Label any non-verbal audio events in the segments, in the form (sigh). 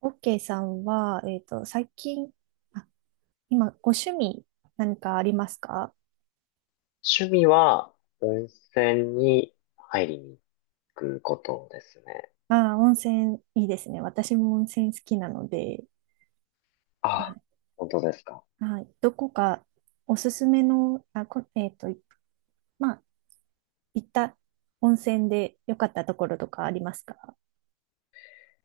オッケーさんは、最近、あ、今、ご趣味何かありますか？趣味は温泉に入りに行くことですね。ああー、温泉いいですね。私も温泉好きなので、はあ、い。本当ですか。はい。どこかおすすめの、あ、こ、えっと、まあ、行った温泉で良かったところとかありますか？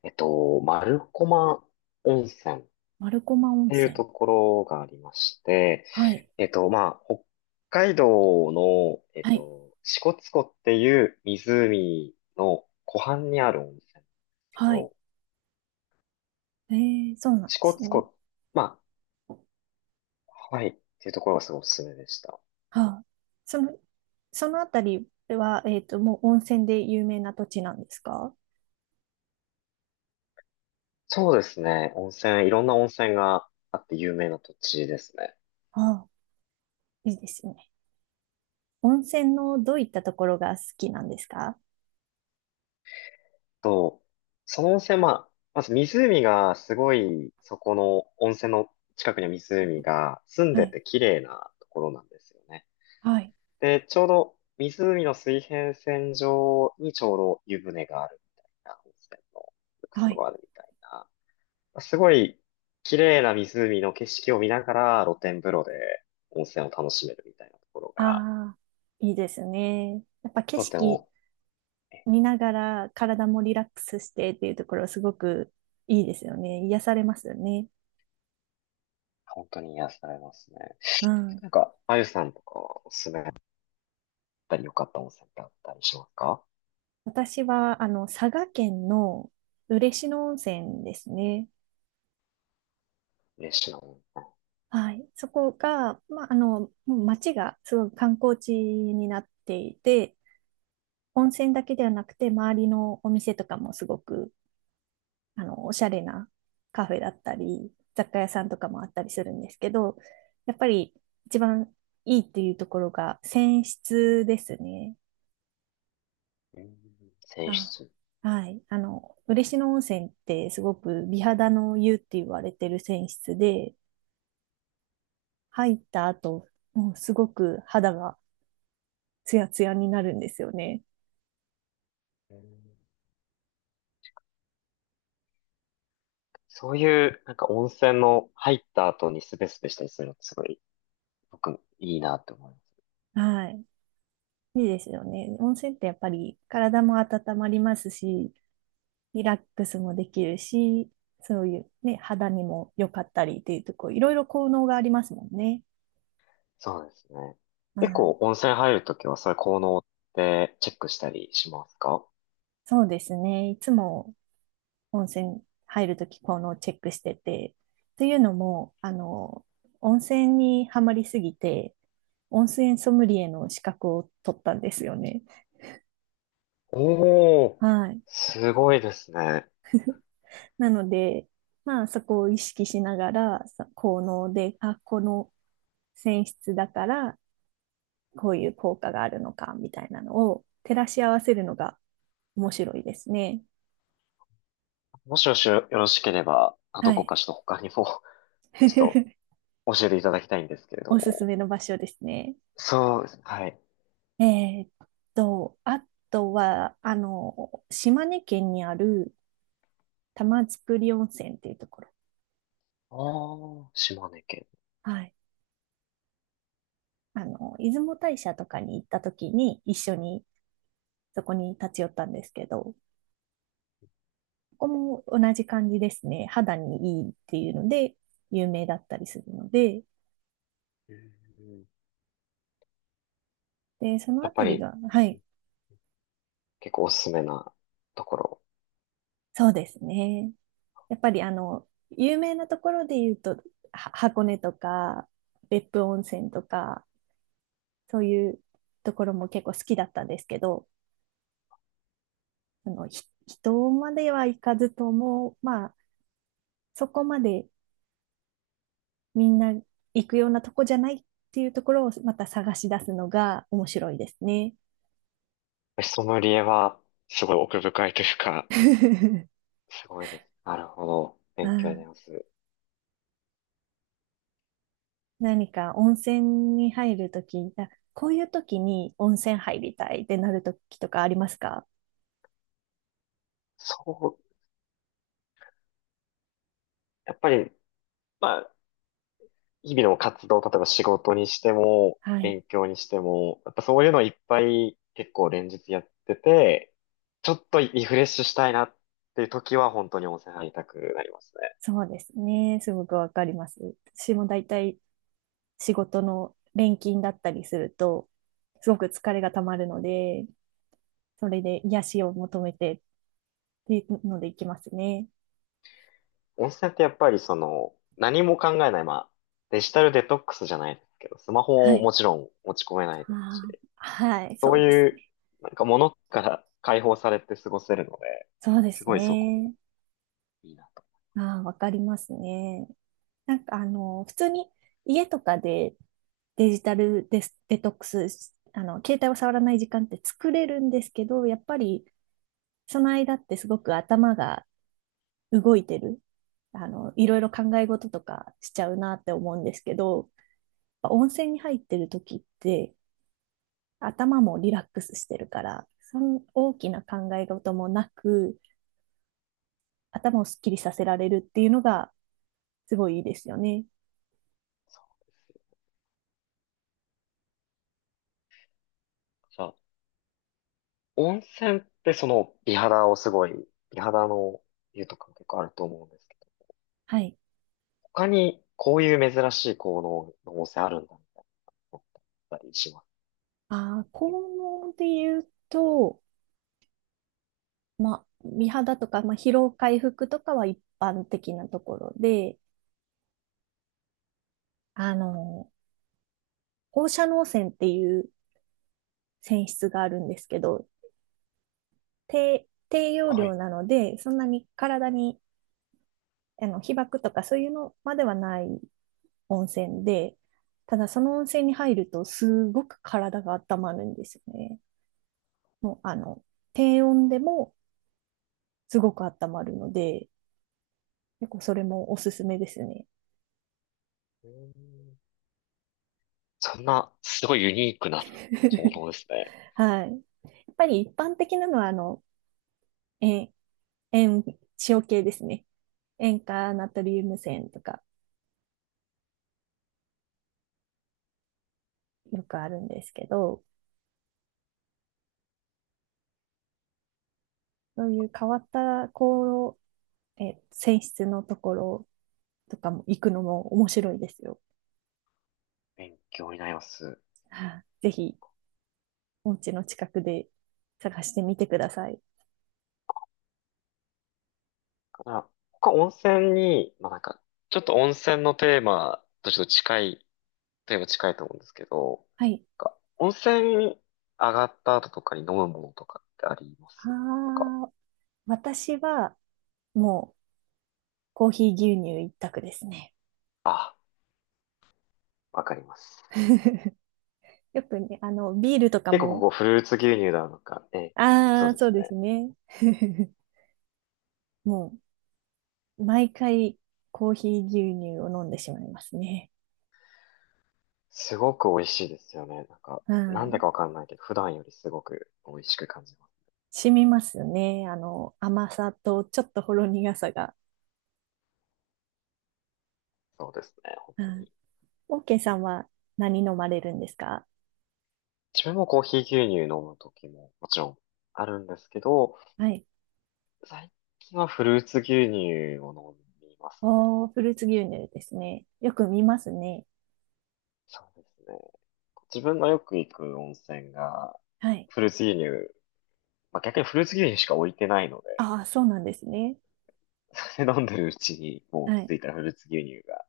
丸駒温泉っ丸駒温ていう泉。ところがありまして、はい。北海道の、はい。支笏湖っていう湖の湖畔にある温泉なんですけはい。ど、えー、そうなんで支す笏ね。湖、まあ、ハワイっていうところがすごいおすすめでした。はあ。その、そのあたりは、もう温泉で有名な土地なんですか？そうですね。温泉、いろんな温泉があって有名な土地ですね。ああ。いいですね。温泉のどういったところが好きなんですか？と、その温泉、まあ、まず湖がすごい、そこの温泉の近くには湖が澄んはでい、て綺麗なところなんですよね。はい、で、ちょうど湖の水平線上にちょうど湯船があるみたいな、温泉の浴は槽い。があるみたいな、まあすごい綺麗な湖の景色を見ながら露天風呂で温泉を楽しめるみたいなところが、ああ、いいですね。やっぱ景とて色も、え、見ながら体もリラックスしてっていうところすごくいいですよね。癒されますよね。本当に癒されますね。うん。なんか、あゆさんとかはおすすめたり良かった温泉ってあったりしますか？私は、あの、佐賀県の嬉野温泉ですね。嬉しいな温はい。そこが、まあ、あの、もう町がすごく観光地になっていて、温泉だけではなくて、周りのお店とかもすごくあの、おしゃれなカフェだったり、雑貨屋さんとかもあったりするんですけど、やっぱり一番いいっていうところが泉質ですね。泉。うん、泉あ、質。はい。あの、嬉野温泉ってすごく美肌の湯って言われてる泉質で、入った後、もうすごく肌がツヤツヤになるんですよね。うん、そういう、なんか温泉の入った後にスベスベしたりするのってすごい、僕、いいなって思います。はい。いいですよね。温泉ってやっぱり体も温まりますし、リラックスもできるし、そういうね、肌にも良かったりっていうとこ、いろいろ効能がありますもんね。そうですね。う結ん、構温泉入るときはそういう効能ってチェックしたりしますか？そうですね。いつも温泉入るとき効能をチェックしてて、というのも、あの、温泉にはまりすぎて、温泉ソムリエの資格を取ったんですよね。おー、はい。すごいですね。なので、まあそこを意識しながら、効能で、あ、この泉質だからこういう効果があるのかみたいなのを照らし合わせるのが面白いですね。もしもしよろしければ、あ、はどこい。かちょっと他にも (laughs) ちょ (laughs) っと教えていただきたいんですけれどおすすも。めの場所ですね。そうですね。はい。えーっあとは、あの、島根県にある玉造温泉っていうところ。あー、島根県。はい。あの、出雲大社とかに行った時に一緒にそこに立ち寄ったんですけど、ここも同じ感じですね。肌にいいっていうので有名だったりするので、うん、で、そのやあったぱりりが、はい、結構おすすめなところ。そうですね。やっぱりあの、有名なところで言うと、箱根とか、別府温泉とか、そういうところも結構好きだったんですけど、あの、人までは行かずとも、まあ、そこまでみんな行くようなとこじゃないっていうところをまた探し出すのが面白いですね。ソムリエはすごい奥深いというか、(laughs) すごいです。なるほど。勉強にあなりまあ、す。何か温泉に入るとき、あ、こういうときに温泉入りたいってなるときとかありますか？そう、やっぱり、まあ、日々の活動、例えば仕事にしても、はい。勉強にしても、やっぱそういうのいっぱい結構連日やってて、ちょっとリフレッシュしたいなっていう時は本当に温泉入りたくなりますね。そうですね。すごくわかります。私も大体仕事の連勤だったりすると、すごく疲れがたまるので、それで癒しを求めてっていうので行きますね。温泉ってやっぱりその、何も考えない、まあ、デジタルデトックスじゃないですけど、スマはホをい。もちろん持ち込めないですあーし、はい、そそううですいう、ね。なんか物から解放されて過ごせるので、そうですすごいそこもね。いいなと。ああ、わかりますね。なんかあの、普通に家とかでデジタルデス、デトックスし、あの、携帯を触らない時間って作れるんですけど、やっぱりその間ってすごく頭が動いてる、あの、いろいろ考え事とかしちゃうなって思うんですけど、温泉に入ってる時って頭もリラックスしてるから、その大きな考え事もなく、頭をすっきりさせられるっていうのがすごいいいですよね。そう。じゃあ、温泉ってその美肌をすごい、美肌の湯とかも結構あると思うんですけど、はい。他にこういう珍しい効能の温泉あるんだみたいな思ったりしますあー、ね。効能で言うと、まあ、美肌とか、まあ、疲労回復とかは一般的なところで、あの、放射能泉っていう泉質があるんですけど、低用は量い。なので、そんなに体に、あの、被曝とかそういうのまではない温泉で、ただその温泉に入るとすごく体が温まるんですよね。もう、あの、低温でもすごく温まるので、結構それもおすすめですね。うーん、そんな、すごいユニークな効能 (laughs) ですね。はい。やっぱり一般的なのは、あの、塩、塩、塩系ですね。塩化ナトリウム泉とかよくあるんですけど、そういう変わった泉質のところとかも行くのも面白いですよ。勉強になります。ぜひ、お家の近くで探してみてください。あ、他温泉に、まあ、なんか、ちょっと温泉のテーマとちょっと近い、テーマ近いと思うんですけど、はい。なんか温泉に上がった後とかに飲むものとかってあります？なんか、ああ、私はもうコーヒー牛乳一択ですね。あ、わかります。(laughs) よくね、あの、ビールとか結構こも、こフルーツ牛乳だのか、ええ、そあうあ、でそすうですね。ね。(laughs) もう、毎回コーヒー牛乳を飲んでしまいますね。すごく美味しいですよね。なんか、うなんだん、かわかんないけど、普段よりすごく美味しく感じます。染みますね。あの、甘さとちょっとほろ苦さが。そうですね、本う当ん、に。オーケーさんは何飲まれるんですか？自分もコーヒー牛乳飲む時ももちろんあるんですけど、はい。最近はフルーツ牛乳を飲みますね。おー、フルーツ牛乳ですね。よく見ますね。そうですね。自分のよく行く温泉が、はい。フルーツ牛乳、まあ、逆にフルーツ牛乳しか置いてないので、ああ、そうなんですね。(laughs) それ飲んでるうちに、もうは気い。づいたらフルーツ牛乳が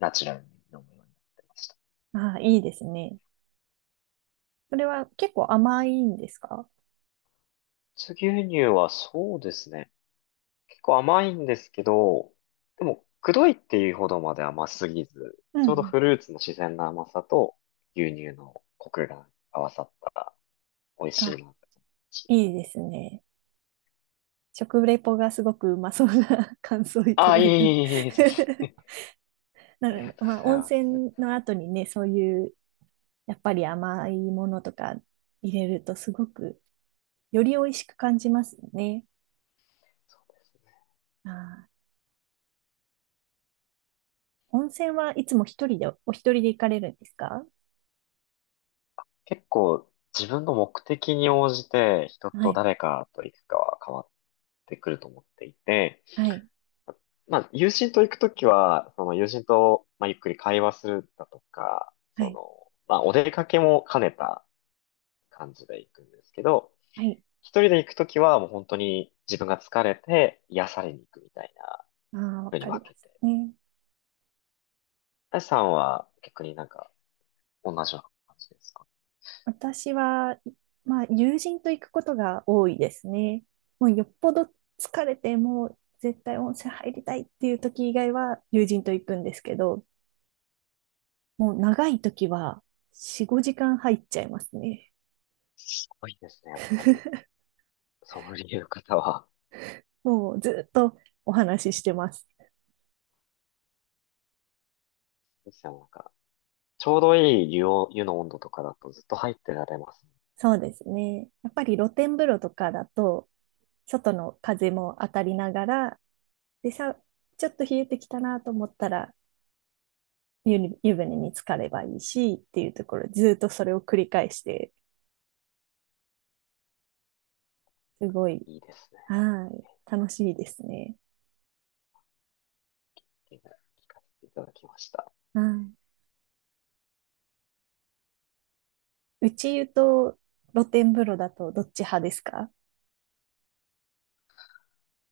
ナチュラルに飲むようになってました。フああ、いいですね。それは結構甘いんですか？ルーツ牛乳はそうですね。結構甘いんですけど、でも、くどいっていうほどまで甘すぎず、うんちうょうどん。フルーツの自然な甘さと牛乳のコクが合わさった美味しいあ、なって感じ。いいですね。食レポがすごくうまそうな (laughs) 感想をいあたあ、だいえいた。い (laughs) えいえいえ。なありるがほど。とうまあ、ござい温ます。そ泉の後にね、そういう、やっぱり甘いものとか入れるとすごく、より美味しく感じますね。うですね。ああ。温泉はいつも一人で、お一人で行かれるんですか？結構自分の目的に応じて人はとい、誰かと行くかは変わってくると思っていて、はい、まあ友人と行くときは、その友人と、まあ、ゆっくり会話するだとか、はそい、の、まあお出かけも兼ねた感じで行くんですけど、はい。一人で行くときはもう本当に自分が疲れて癒されに行くみたいなああ、わ風にかり分まけすて。ね。あやさんは逆になんか同じような感じですか？私は、まあ、友人と行くことが多いですね。もうよっぽど疲れて、もう絶対温泉入りたいっていう時以外は友人と行くんですけど、もう長い時は4、5時間入っちゃいますね。すごいですね、やっぱり。(laughs) ソムリエの方は。もうずっとお話ししてます。ですよ、なんか、ちょうどいい湯を、湯の温度とかだとずっと入ってられますね。そうですね。やっぱり露天風呂とかだと、外の風も当たりながら、でさ、ちょっと冷えてきたなと思ったら、湯船に浸かればいいしっていうところ、ずっとそれを繰り返して、すごい、いいですね。っはい、楽しいですね。ていうのを聞かせていただきました。うん。内湯と露天風呂だとどっち派ですか？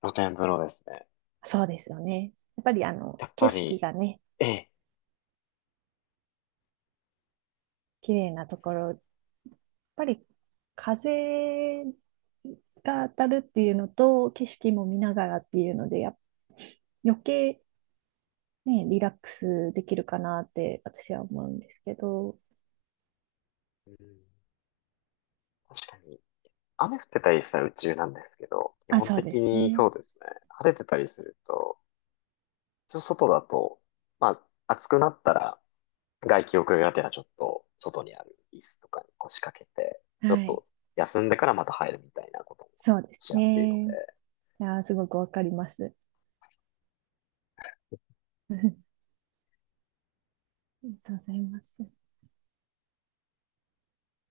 露天風呂ですね。そうですよね。やっぱりあの、やっ景ぱ色り、がね、ええ、綺麗なところ、やっぱり風が当たるっていうのと、景色も見ながらっていうので、余計ね、リラックスできるかなって私は思うんですけど。うん、確かに、雨降ってたりしたら宇宙なんですけど、基あ、本そうで的すにね。そうですね。晴れてたりすると、ちょっと外だと、まあ、暑くなったら、外気浴がてらちょっと、外にある椅子とかに腰掛けて、ちょっはい。と休んでからまた入るみたいなこともそうですしやすいので、ね。あー、すごくわかります。(laughs) ありがとうございます。